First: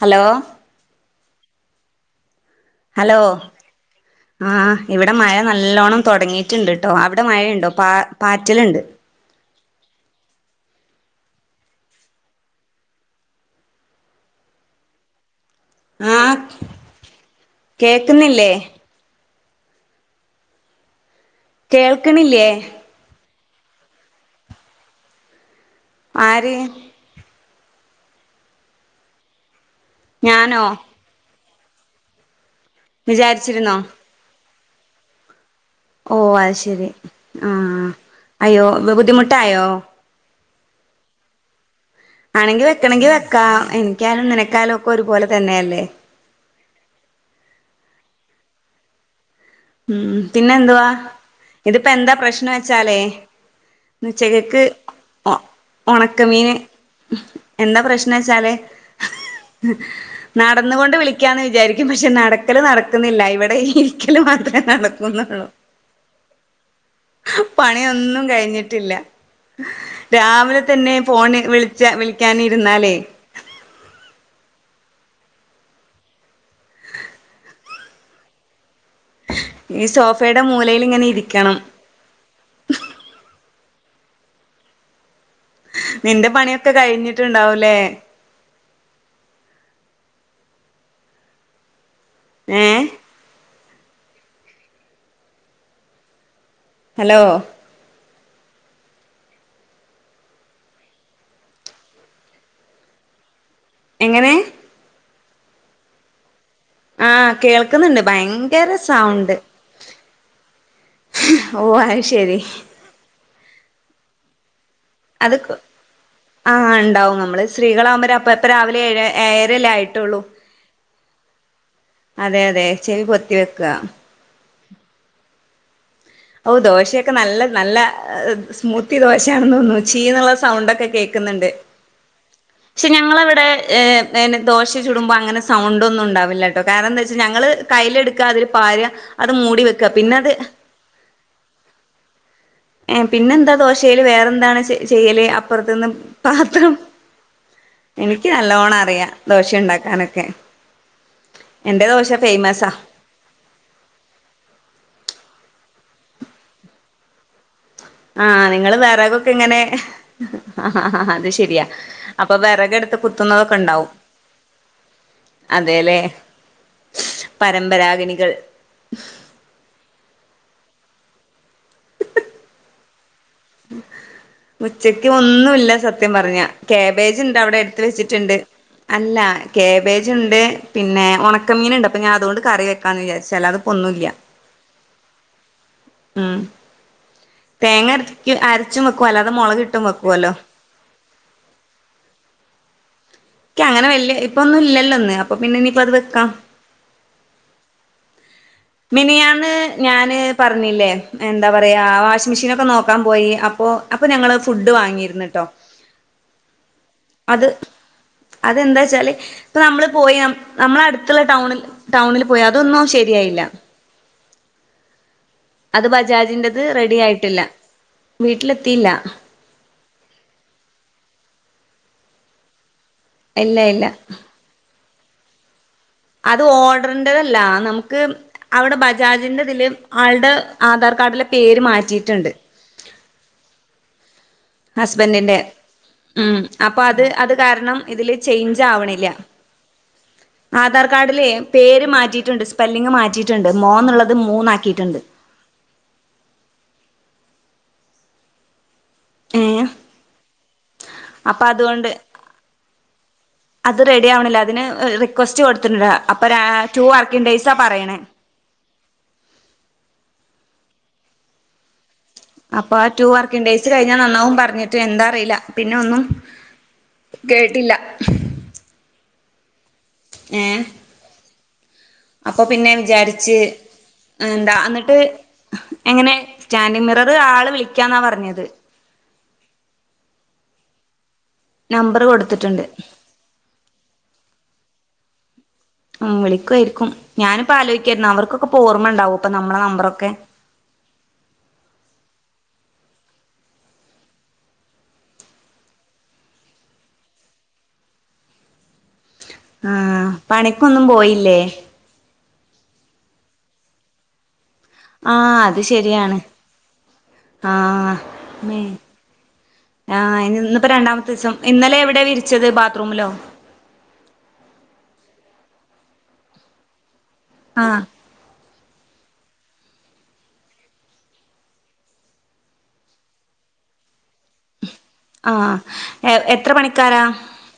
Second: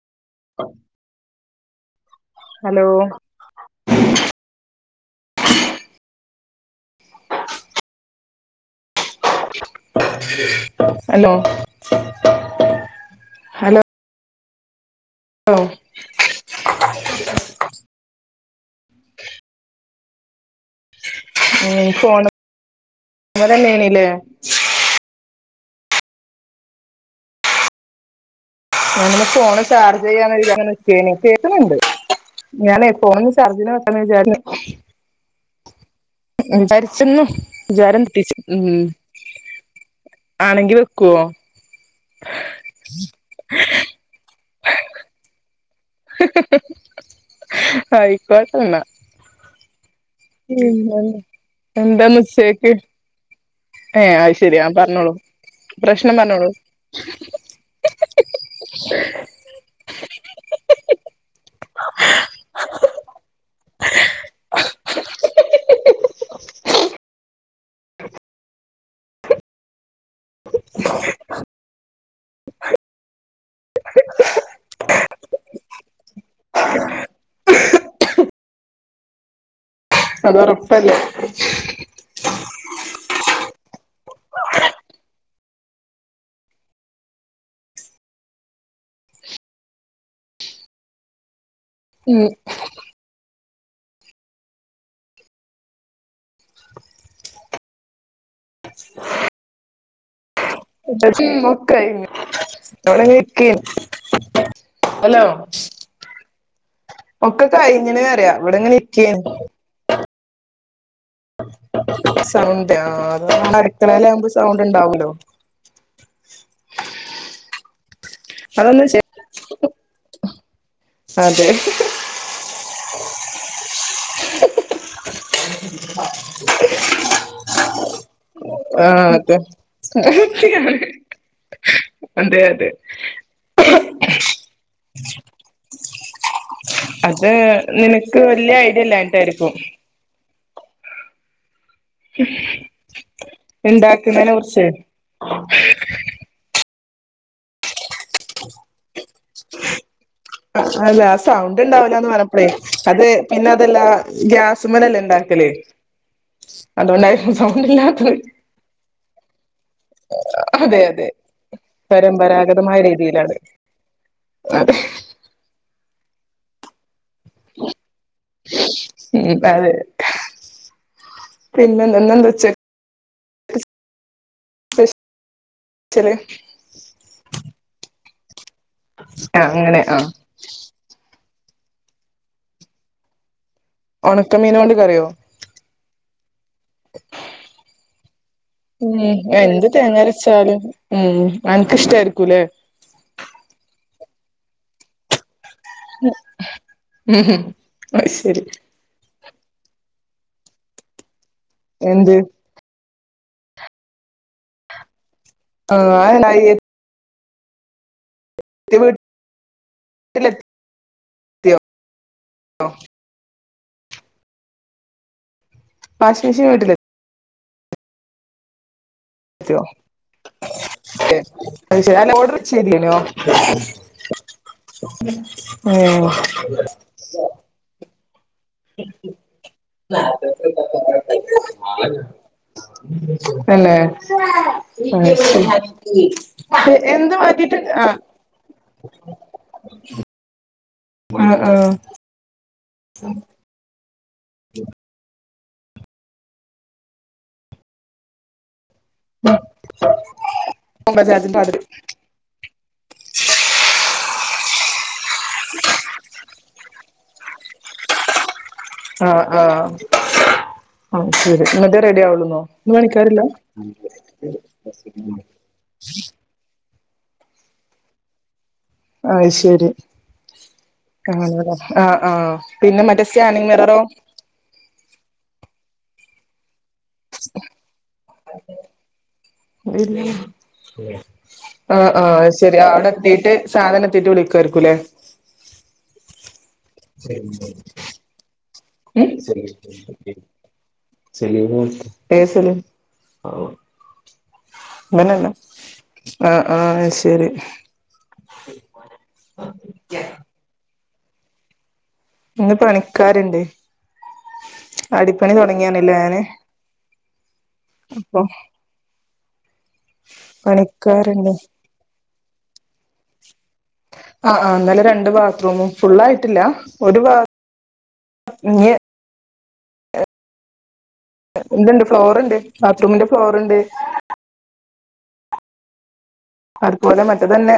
Hello hello ആ ഇവിടെ മഴ നല്ലോണ്ണം തോടങ്ങി റ്റ്ണ്ട് ട്ടോ അവിടെ മഴണ്ടോ പ പാറ്റല്ണ്ട് ഹലോ ഹലോ ഓ കേക്ന്നില്ലേ കേൾക്ണില്ലേ [unintelligible] ണില്ലേ ആര് ഞങ്ങള് ഫോണ് ചാർജ് ഞാനോ ചെയ്യാന്നങ്ങനെ നിക്കെനി കേക്ന്ണ്ട് ഞാനെ ഫോൺ ചാർജിലാ വിചാരിച്ചിരുന്നോ പെട്ടന്ന് വിചാരം ഓ അത് ശരി ആഹ് അയ്യോ [unintelligible] ബുദ്ധിമുട്ടായോ ആണെങ്കി വെക്കോ ആണെങ്കി വെക്കണങ്കി വെക്കാ എനിക്കാലും ന്നിനെക്കായാലും ഒക്കെ ഒരുപോലെ തന്നെ അല്ലേ അയ്ക്കോട്ടെന്ന ഉം പിന്നെ എന്ത് വാ ഇതിപ്പ എന്താ എന്താന്ന് പ്രശ്നം ഉച്ചേക്ക് ച്ചാലേ ന്ന് ഏഹ് അത് ശെരി ഉച്ചകക്ക് ആഹ് പറഞ്ഞോളൂ പ്രശ്നം പറഞ്ഞോളൂ ഒണക്കമീന് എന്താ പ്രശ്നം ച്ചാല് നടന്കൊണ്ട് വിളിക്കാന്ന് വിചാരിക്കും പക്ഷെ നടക്കല് നടക്കുന്നില്ല ഇവിടെ ഇരിക്കല് മാത്രേ നടക്കുന്നൊള്ളൂ പണിയൊന്നും കഴിഞ്ഞിട്ടില്ല രാവിലെ തന്നെ ഫോണ് വിള്ച്ച വിളിക്കാന് രുന്നാലേ ഈ അത് സോഫയുടെ മൂലെയ്ലി ഒറപ്പല്ലേ ങ്ങനെ ഇരിക്കണം നിന്റെ പണിയൊക്കെ കഴിഞ്ഞിട്ട്ണ്ടാവുല്ലേ ഉം ഏ ഹലോ [unintelligible] കൈഞ്ഞു [unintelligible] ക്കി എങ്ങനെ ഹലോ! ആ ഒക്കെ കേൾക്കുന്നുണ്ട് കയ്‌ഞ്ണ് റയ ഭയങ്കര ഇവടെങ്ങനെ ഇരിക്കേനു സൗണ്ട് ഓ അത് ശരി സൗണ്ട് ആ അത് നമ്മളട്ക്കളേലാമ്പോ സൗണ്ട് ഉണ്ടാവൂല്ലോ അത്ക്കു ആ ണ്ടാവും നമ്മള് സ്ത്രീകളാവുമ്പോ പ്പൊ രാവിലെ അതൊന്നും ശ ഏഴ ഏഴരല്ലേ ആയിട്ടുള്ളു അതെ അതെ ചെവി പൊത്തി വെക്ക [inaudible] ഓ ദോശയൊക്കെ നല്ല നല്ല ആ സ്മൂത്തി അതെ ദോശാണെന്ന് തോന്നുന്നു ചീ ന്നുള്ള സൗണ്ടൊക്കെ കേക്ന്ന്ണ്ട് അതെ അതെ ക്ഷെ ഞങ്ങളവടെ ഏഹ് ഏന്നട്ട് ദോശ ചുടുമ്പോ അങ്ങനെ സൗണ്ടൊന്നും ണ്ടാവില്ലട്ടോ, കാരണം എന്താച്ചാ അത് ഞങ്ങള് നിനക്ക് കയ്‌ലെട്ക്ക അതിൽ പ വല്യ ഐഡിയ പാരാ, അത് ഇല്ലാഞ്ഞിട്ടായിരിക്കും മൂടിവെക്ക പിന്നത് [unintelligible] ഏ പിന്നെന്താ ദോശേല് ഇണ്ടാക്കുന്നതിനെ വേറെന്താണ് കുറിച്ച് ചെ ചെയ്യല്, അപ്പർത് ന്ന്പാത്രം എനിക്ക് നല്ലോണം അറിയാ ദോശണ്ടാക്കാനൊക്കെ അല്ലാ ആ സൗണ്ട് ണ്ടാവൂലാന്ന് പറഞ്ഞപ്ലെ ഫേമസാ അത് പിന്നെ അതല്ലാ ഗ്യാസ്മ്മലല്ലേ ഇണ്ട ക്കല്, അതോണ്ടായിരിക്കും സൗ ആ നിങ്ങള് വെറകൊക്കെ ഇങ്ങനെ ഹ അതെ ഹ അതെ ഹ അത് ശരിയാ അപ്പൊ വെറക് എട് ട്ട് കുത്തുന്നതൊക്കെ ണ്ടാവും അ [unintelligible] അതേലേ, പരമ്പരാഗിനികൾ. പിന്നെന്ത ഇന്നെന്താ ഉച്ച ഉച്ചയ്ക്ക് ഒന്നുല്ല സത്യം സ്പെഷ്യല് പറഞ്ഞ, കേബേജ്ണ്ടവടെട്ത്ത് വെച്ചി ചിണ്ട് അല്ല ആ അങ്ങനെ ആ കേബേജ്ണ്ട് പിന്നെ ഒണ ക്ക മീന്ണ്ട്, അപ്പ ഞാ അതോണ്ട് കറി വെക്കാന്ന് വിചാര്ച്. അല്ലാത് ഒണക്കമീനോണ്ട് കറിയോ? ഉം തേങ്ങരച്ച് പിന്നെ, എന്ത് തേങ്ങരച്ചാലും ഉം അൻക്കിഷ് ടെർക്കൂലേ ക്യാ അങ്ങനെ വെല്യേ ഇപ്പൊന്നും ഇല്ലല്ലോ ന്ന് പിന്നെനിപ്പത് വെക്കാം ഉം അത് ശരി മിനിഞാന് ഞാന് പറഞ്ഞില്ലേ എന്താ പറയാ എന്ത് വാഷി മെഷീനൊക്കെ നോ നോക്കാൻ പോയി, അപ്പോ അപ്പൊ ഞങ്ങള്ഫുഡ് വാങ്ങീര്ന്ന് അ ആ അയന്നായി അത്, അതെന്താച്ചാല് ഇപ്പനമ്മള് പോയി വീട്ടിലെത്തിയോ നമ്മളട്ത്ള്ള ടൗണ്ന്ന് ടൗണില് പോയി, അതൊന്നും ശരിയായില്ല. അത് വാഷിംഗ് മെഷീൻ ബജാജിന്റത് വീട്ടിലെത്തിയോ റെഡി ആയിട്ടില്ല വീട്ടിലെത്തില്ല ത്തിയോ അയ്‌ശരി അല്ല ഓർഡർ ചെയ്തില്ലേനോ ഇല്ലയില്ല [inaudible] അത് ഓർഡറിന്റതല്ല, നമുക്ക് അവടെ ബജാജിന്റെതില് ആൾടെ ആധാർ കാഡിലെ പേര് മാറ്റിയിട്ട ണ്ട് [unintelligible] അത് ഹസ്ബന്റിന്റെ ശരി ഉം അപ്പൊത് എന്ത് അത് മാറ്റിട്ടുണ്ട് കാരണം ആഹ് ഇതില് ചേഞ്ച് ആവണില്ല അ [inaudible] ആധാർ കാർഡിലെ ആഹ് ആഹ് പേര് മാറ്റിയിട്ടുണ്ട്, സ്പെല്ലിംഗ് മാറ്റിയിട്ടുണ്ട്, മോ ന്നുള്ളത്. അത് മൂന്നാക്കിയിട്ടുണ്ട്. ഏ ബജാജിന്റെ അപ്പൊ മാതിരി അതുകൊണ്ട് അത് റെഡി ആവണില്ല. അതിന് റിക്വസ്റ്റ് കൊടുത്തിട്ടുണ്ട്. അപ്പൊ ണ്ടെയ്സാ പറയണേ ആ ആ അ ശരി എന്നിട്ട്? അപ്പൊ? ആ ട്ടു വർക്കിങ് ഡേയ്സ് കഴിഞ്ഞാ നന്നാവും. പറഞ്ഞിട്ട് എന്താ അറിയില്ല. പിന്നെ ഒന്നും. കേട്ടില്ല അ ശരി ങ്ങെ കാണൂല ആഹ് ആഹ് അപ്പൊ പിന്നെ മറ്റേ വിചാരിച്ച് സ്കാനിങ് മിററോ എന്താ അന്നിട്ട് എങ്ങനെ സ്റ്റാൻഡ്മിറ റ് ആള് വിളിക്കാന്നാ പറഞ്ഞത്. [unintelligible] ആ നമ്പർ ആ ശരി കൊടുത്തിട്ടുണ്ട് അവിടെ എത്തിയിട്ട് സാധനം എത്തിയിട്ട് വിളിക്കായിരിക്കൂല്ലേ? വിളിക്കുയായിരിക്കും. ഞാനിപ്പ ആലോയിക്കായിരുന്നു. അവർക്കൊക്കെപ്പോ ഓർമ്മ ഉണ്ടാവും പ്പൊ നമ്മളെ നമ്പറൊക്കെ? [unintelligible] ങ്ങ ന ല്ല ആ ആ ശരി ആ പണിക്കൊന്നും പോയില്ലേ? ഇന്ന് പണിക്കാരുണ്ട്. അടിപ്പണി ആഹ് അത് തുടങ്ങിയാണല്ലേ ശരിയാണ് ഞാന് ആഹ് അപ്പൊ ആ ഇന്നിപ്പോ രണ്ടാമത്തെ പണിക്കാരുണ്ട് ദിവസം. ഇന്നലെ എവിടെ വിരിച്ചത് ബാത്റൂമിലോ? ആ ആ ഇന്നല്ലേ രണ്ട് ബാത്റൂമും. ഫുൾ ആയിട്ടില്ല. ഒരു ബാത് ആ [inaudible] ഇന്ന്ണ്ട് ഫ്ലോർ ഇണ്ട്. ബാത്ത്റൂമിന്റെ ഫ്ലോർ ഇണ്ട്. ആ അതുപോലെ മറ്റേ തന്നെ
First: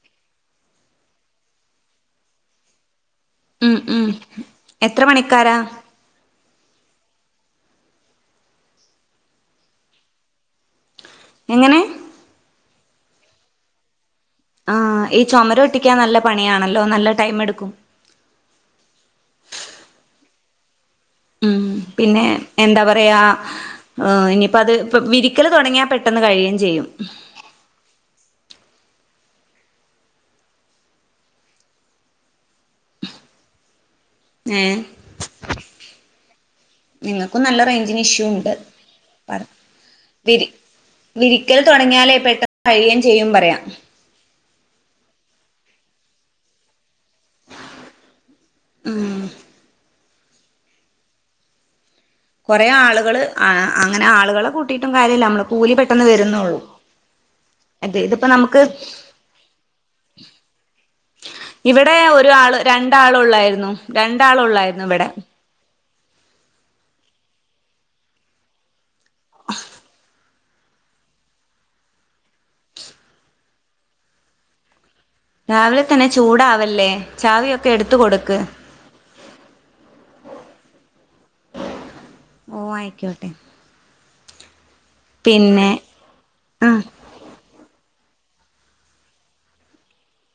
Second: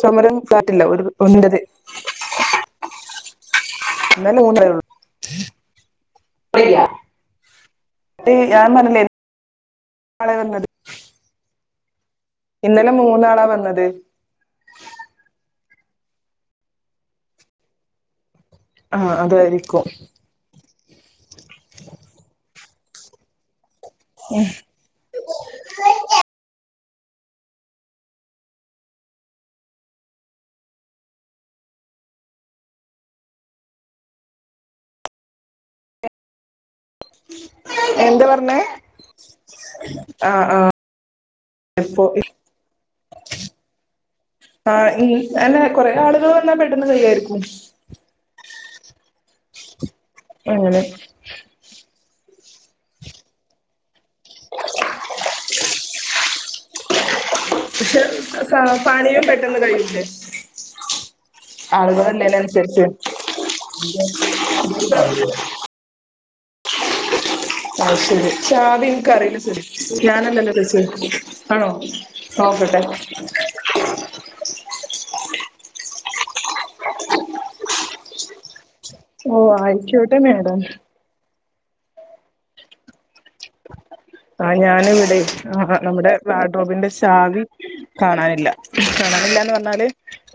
ചു മരും കാട്ടില്ല ഒന്ന്ന്റ ത് ഉം ഉം മൂന്നേ ഉള്ളൂ എത്ര പണിക്കാരാ [unintelligible] തേ ഞാൻ പറഞ്ഞില്ലേ നളെ വന്നത്. എങ്ങനെ? ഇന്നലെ മൂന്നാളാ വന്നത്. ആ ഈ ചുമര് ഒട്ടിക്കാൻ നല്ല പണിയാണല്ലോ? നല്ല ടൈം എടുക്കും. ആ അതായിരിക്കും. ഉം പിന്നെ എന്താ പറയാ ഇനിയിപ്പ അത് ഇപ്പ വിരിക്കല് തുടങ്ങിയാൽ പെട്ടെന്ന് കഴിയും ചെയ്യും. [inaudible] ങേ നിങ്ങൾക്കും നല്ല റേയിഞ്ചിന് ഇഷ്യൂ എന്താ ഉണ്ട്. പറഞ്ഞേ പറ വിരി ആഹ് ആഹ് വിരിക്കൽ ഇപ്പൊ തുടങ്ങിയാലേ? പെട്ടെന്ന് കഴിയും ചെയ്യും പറയാ. ആ അന്നെ കൊറെ ആളുകൾ വന്നാ പെട്ടന്ന് കയ്യായിരിക്കും. ഉം അങ്ങനെ കുറേ ആളുകള് ആ അങ്ങനെ ആളുകളെ കൂട്ടിയിട്ടും കാര്യല്ല നമ്മള് കൂലി പെട്ടെന്ന് വരുന്നുള്ളൂ. പക്ഷെ പ പണിയും പെട്ടെന്ന് കഴയില്ലേ? ഇവിടെ ആളുകളില്ലേൽ ഒരാള് അനുസരിച്ച് രണ്ടാളുള്ളായിരുന്നു രണ്ടാളുള്ളായിരുന്നു ഇവിടെ [unintelligible] [unintelligible] രാവിലെ തന്നെ ചൂടാവല്ലേ? ചാവിയൊക്കെ എടുത്ത് കൊടുക്ക്? ഓ ആയിക്കൊട്ടെ മെഡം. ഓ ആയിക്കോട്ടെ ആ ഞാനവിടെ പിന്നെ ആ നമ്മുടെ ആഹ് വാഡ്രോബിന്റെ ചാവി കാണാനില്ല കാണാനില്ലന്ന് പറഞ്ഞാല്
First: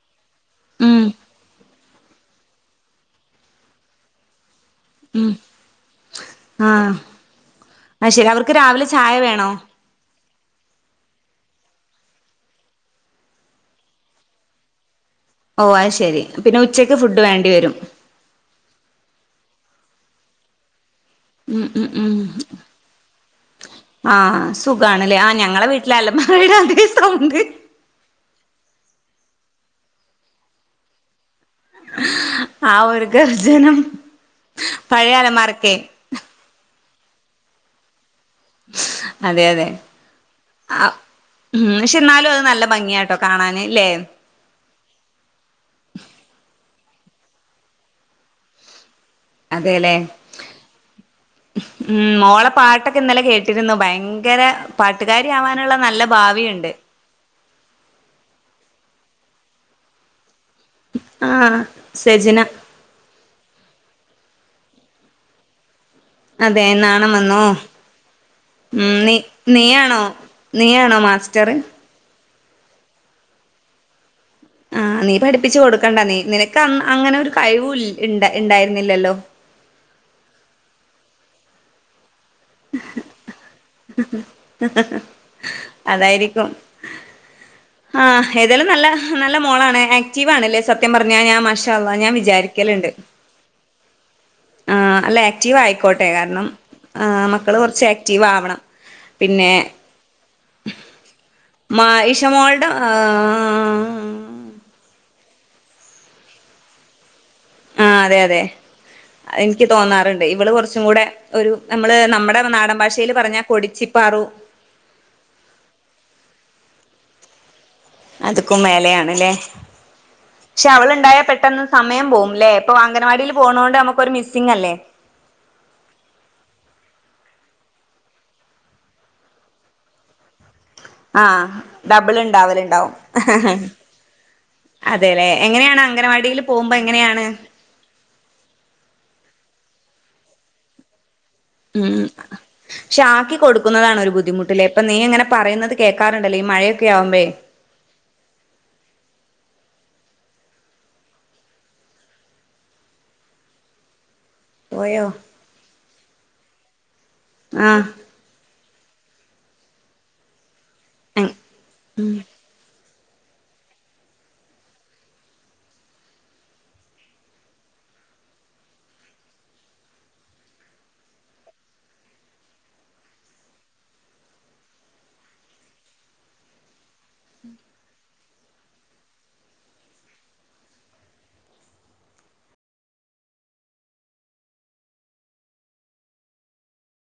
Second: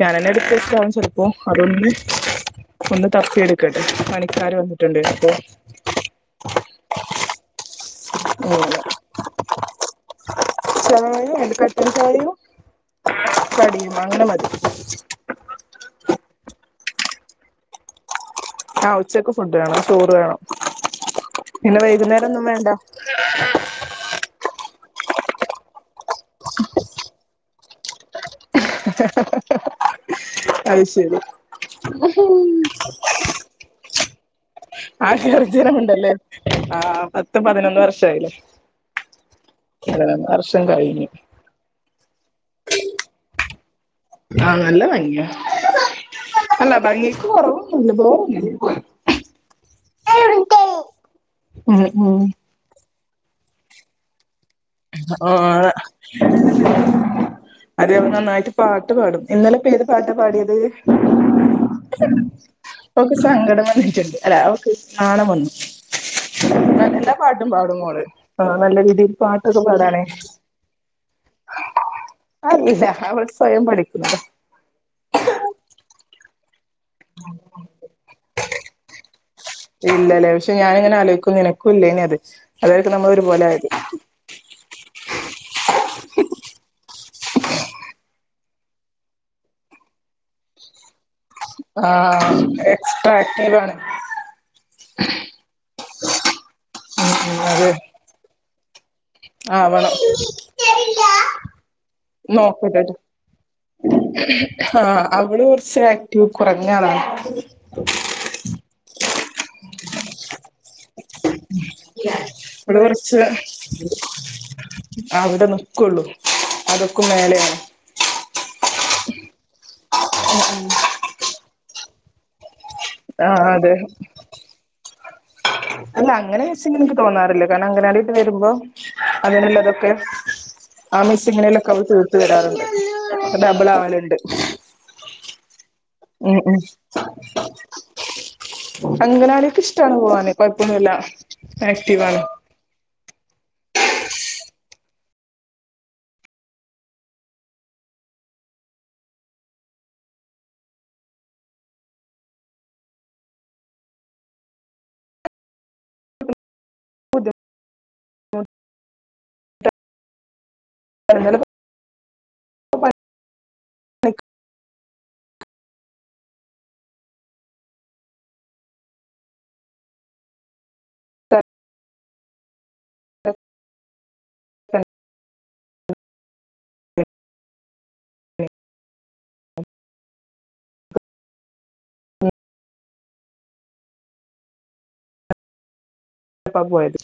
ഞാൻന്നെ എടുത്തച്ചാവും ഉം ചെലപ്പോ അതൊന്ന ഒന്ന് തപ്പിെടുക്കട്ടെ പണിക്കാർ വന്നേനെ ഉം ആ ആ ശരി അവർക്ക് രാവിലെ ചായ വേണോ ചായീം അ കട്ടൻ ചായീം കടിയും അങ്ങനെ മതി ഓ അത് ശെരി പിന്നെ ഉച്ചക്ക് ഫുഡ് വേണ്ടി വരും ആ ഉച്ചക്ക് ഫുണ്ട് വേണം ചോറ് വേണം ഉം പിന്നെ ഉം ഉം വൈകുന്നേരം ഒന്നും വേണ്ട സുഖണല്ലേ ആ ഞങ്ങളടെ വീട്ടിലെ അലമാരയുടെ അതേ സൗണ്ട് അത് ശരി ഉ ആ ഒരു ഗർജനം പഴയ ആർജ്ജന അലമാരക്കെ ഉണ്ടല്ലേ ആ പത്തും പതിനൊന്ന് വർഷ ആയില്ലേ അതെ അതെ വർഷം ആ കഴിഞ്ഞു ഉം പക്ഷെ എന്നാലും അത് നല്ല ഭംഗിയാട്ടോ കാണാൻ ആ നല്ല ഭംഗിയ അല്ല ഭംഗിയക്ക് കുറവൊന്നുല്ല അതെലേ ഉം ഉ ഉം മോളെ പാട്ടൊക്കെ ഇന്നലേ കേട്ട ഇിട്ടിരുന്നു ഭയങ്കര പാട്ടുകാരി ആഹ് ആവാനുള്ള നല്ല ഭാവിയുണ്ട് അത നന്നായിട്ട് പാട്ട് പാടും ഇന്നലെ ഇപ്പം ഏത് പാട്ടാ പാടിയ ആഹ് സെജിന ഓക്കെ സങ്കടം വന്നിട്ടുണ്ട് അല്ല അവക്ക് നാണം വന്നു അതെ എല്ല നാണം വന്നോ പാട്ടും പാടുന്നോള് നല്ല ഉം രീതിയിൽ പട്ട നീ ആണോ നീയാണോ മാസ്റ്റർ അല്ല അവൾ സ്വയം പഠിക്കുന്നത് ആഹ് നീ പഠിപ്പിച്ചു കൊടുക്കണ്ട നീ നിനക്ക് അങ്ങനെ ഒരു കഴിവും ഇണ്ട ഉണ്ടായിരുന്നില്ലല്ലോ ഇല്ലല്ലേ പക്ഷെ ഞാന ഇങ്ങനെ ആലോചിക്കും അത് നിനക്കും ഇല്ലേ നി അത് അതായിരിക്കും നമ്മള ഒരുപോലെ ആയത് അതായിരിക്കും ആ ഏതായാലും നല്ല നല്ല മോളാണ് ആക്റ്റീവ് ആണല്ലേ സത്യം പറ പറഞ്ഞ ഞാൻ മഷ അല്ലാ ഞാൻ ആഹ് വിചാരിക്കലുണ്ട് എക്സ്ട്രാ ആക്റ്റീവ് ആണ് ആ അല്ല ആക്റ്റീവ് ആയിക്കോട്ടെ കാരണം ആ ഉം മക്കള് കുറച്ച് ആക്റ്റീവ് ആവണം പിന്നെ ആ വേണം മാ ഇഷമോൾടെ നോക്കട്ടട്ട ആ അവള് കുറച്ച് ആക്ടി കുറഞ്ഞളാണ് ആ അതെ അതെ എനിക്ക് തോന്നാറുണ്ട് ഇവള് കുറച് കുറച്ചും കൂടെ ഒരു നമ്മള് നമ്മുടെ നാടൻ അവള് ഭാഷയിൽ കുറച്ച് പറഞ്ഞാ കൊടിച്ചിപ്പാറു അവിടെ ന്ക്കൊള്ളൂ അത്ക്കും മേലയാണ് അതക്കും മേലയാണല്ലേ പക്ഷെ അവളുണ്ടായാ പെട്ടെന്ന് സമയം പോവുംല്ലേ ഇപ്പൊ ആ അംഗൻവാടിൽ പോണ അതെ കൊണ്ട് നമുക്കൊരു മിസ്സിംഗ അല്ലേ അല്ല അങ്ങനെ മിസ്സിങ് എനിക്ക് തോന്നാറില്ല കാരണം അംഗനവാടി വിട്ടു വരുമ്പോൾ അതിനുള്ളതൊക്കെ ആ ആഹ് മിസ്സിങ്ങിനലൊക്കെ അവൾ ഡബിൾ തീർത്ത് തരാറുണ്ട് ഉണ്ടാവലുണ്ടാവും ഡബിൾ ആവലുണ്ട് അതെല്ലേ എങ്ങനെയാണ് ഉം അംഗനവാടിയിൽ പോകുമ്പോ എങ്ങനെയാണ് ഉ അംഗനവാടി ഒക്കെ ഇഷ്ടാണ് ഇ പോവാനെ കുഴപ്പമന്നുല്ല ഉം പക്ഷെ ആക്കി കൊടുക്കുന്നതാണ ഒരു ബുദ്ധിമുട്ടില്ലേ അപ്പൊ നീ എങ്ങനെ പറയുന്നത് കേക്കാറുണ്ടല്ലോ ഈ മഴയൊക്കെ ആവുമ്പേ പോയോ ആഹ ആഹ [inaudible] ഉം [inaudible] [unintelligible] [unintelligible] പോയത്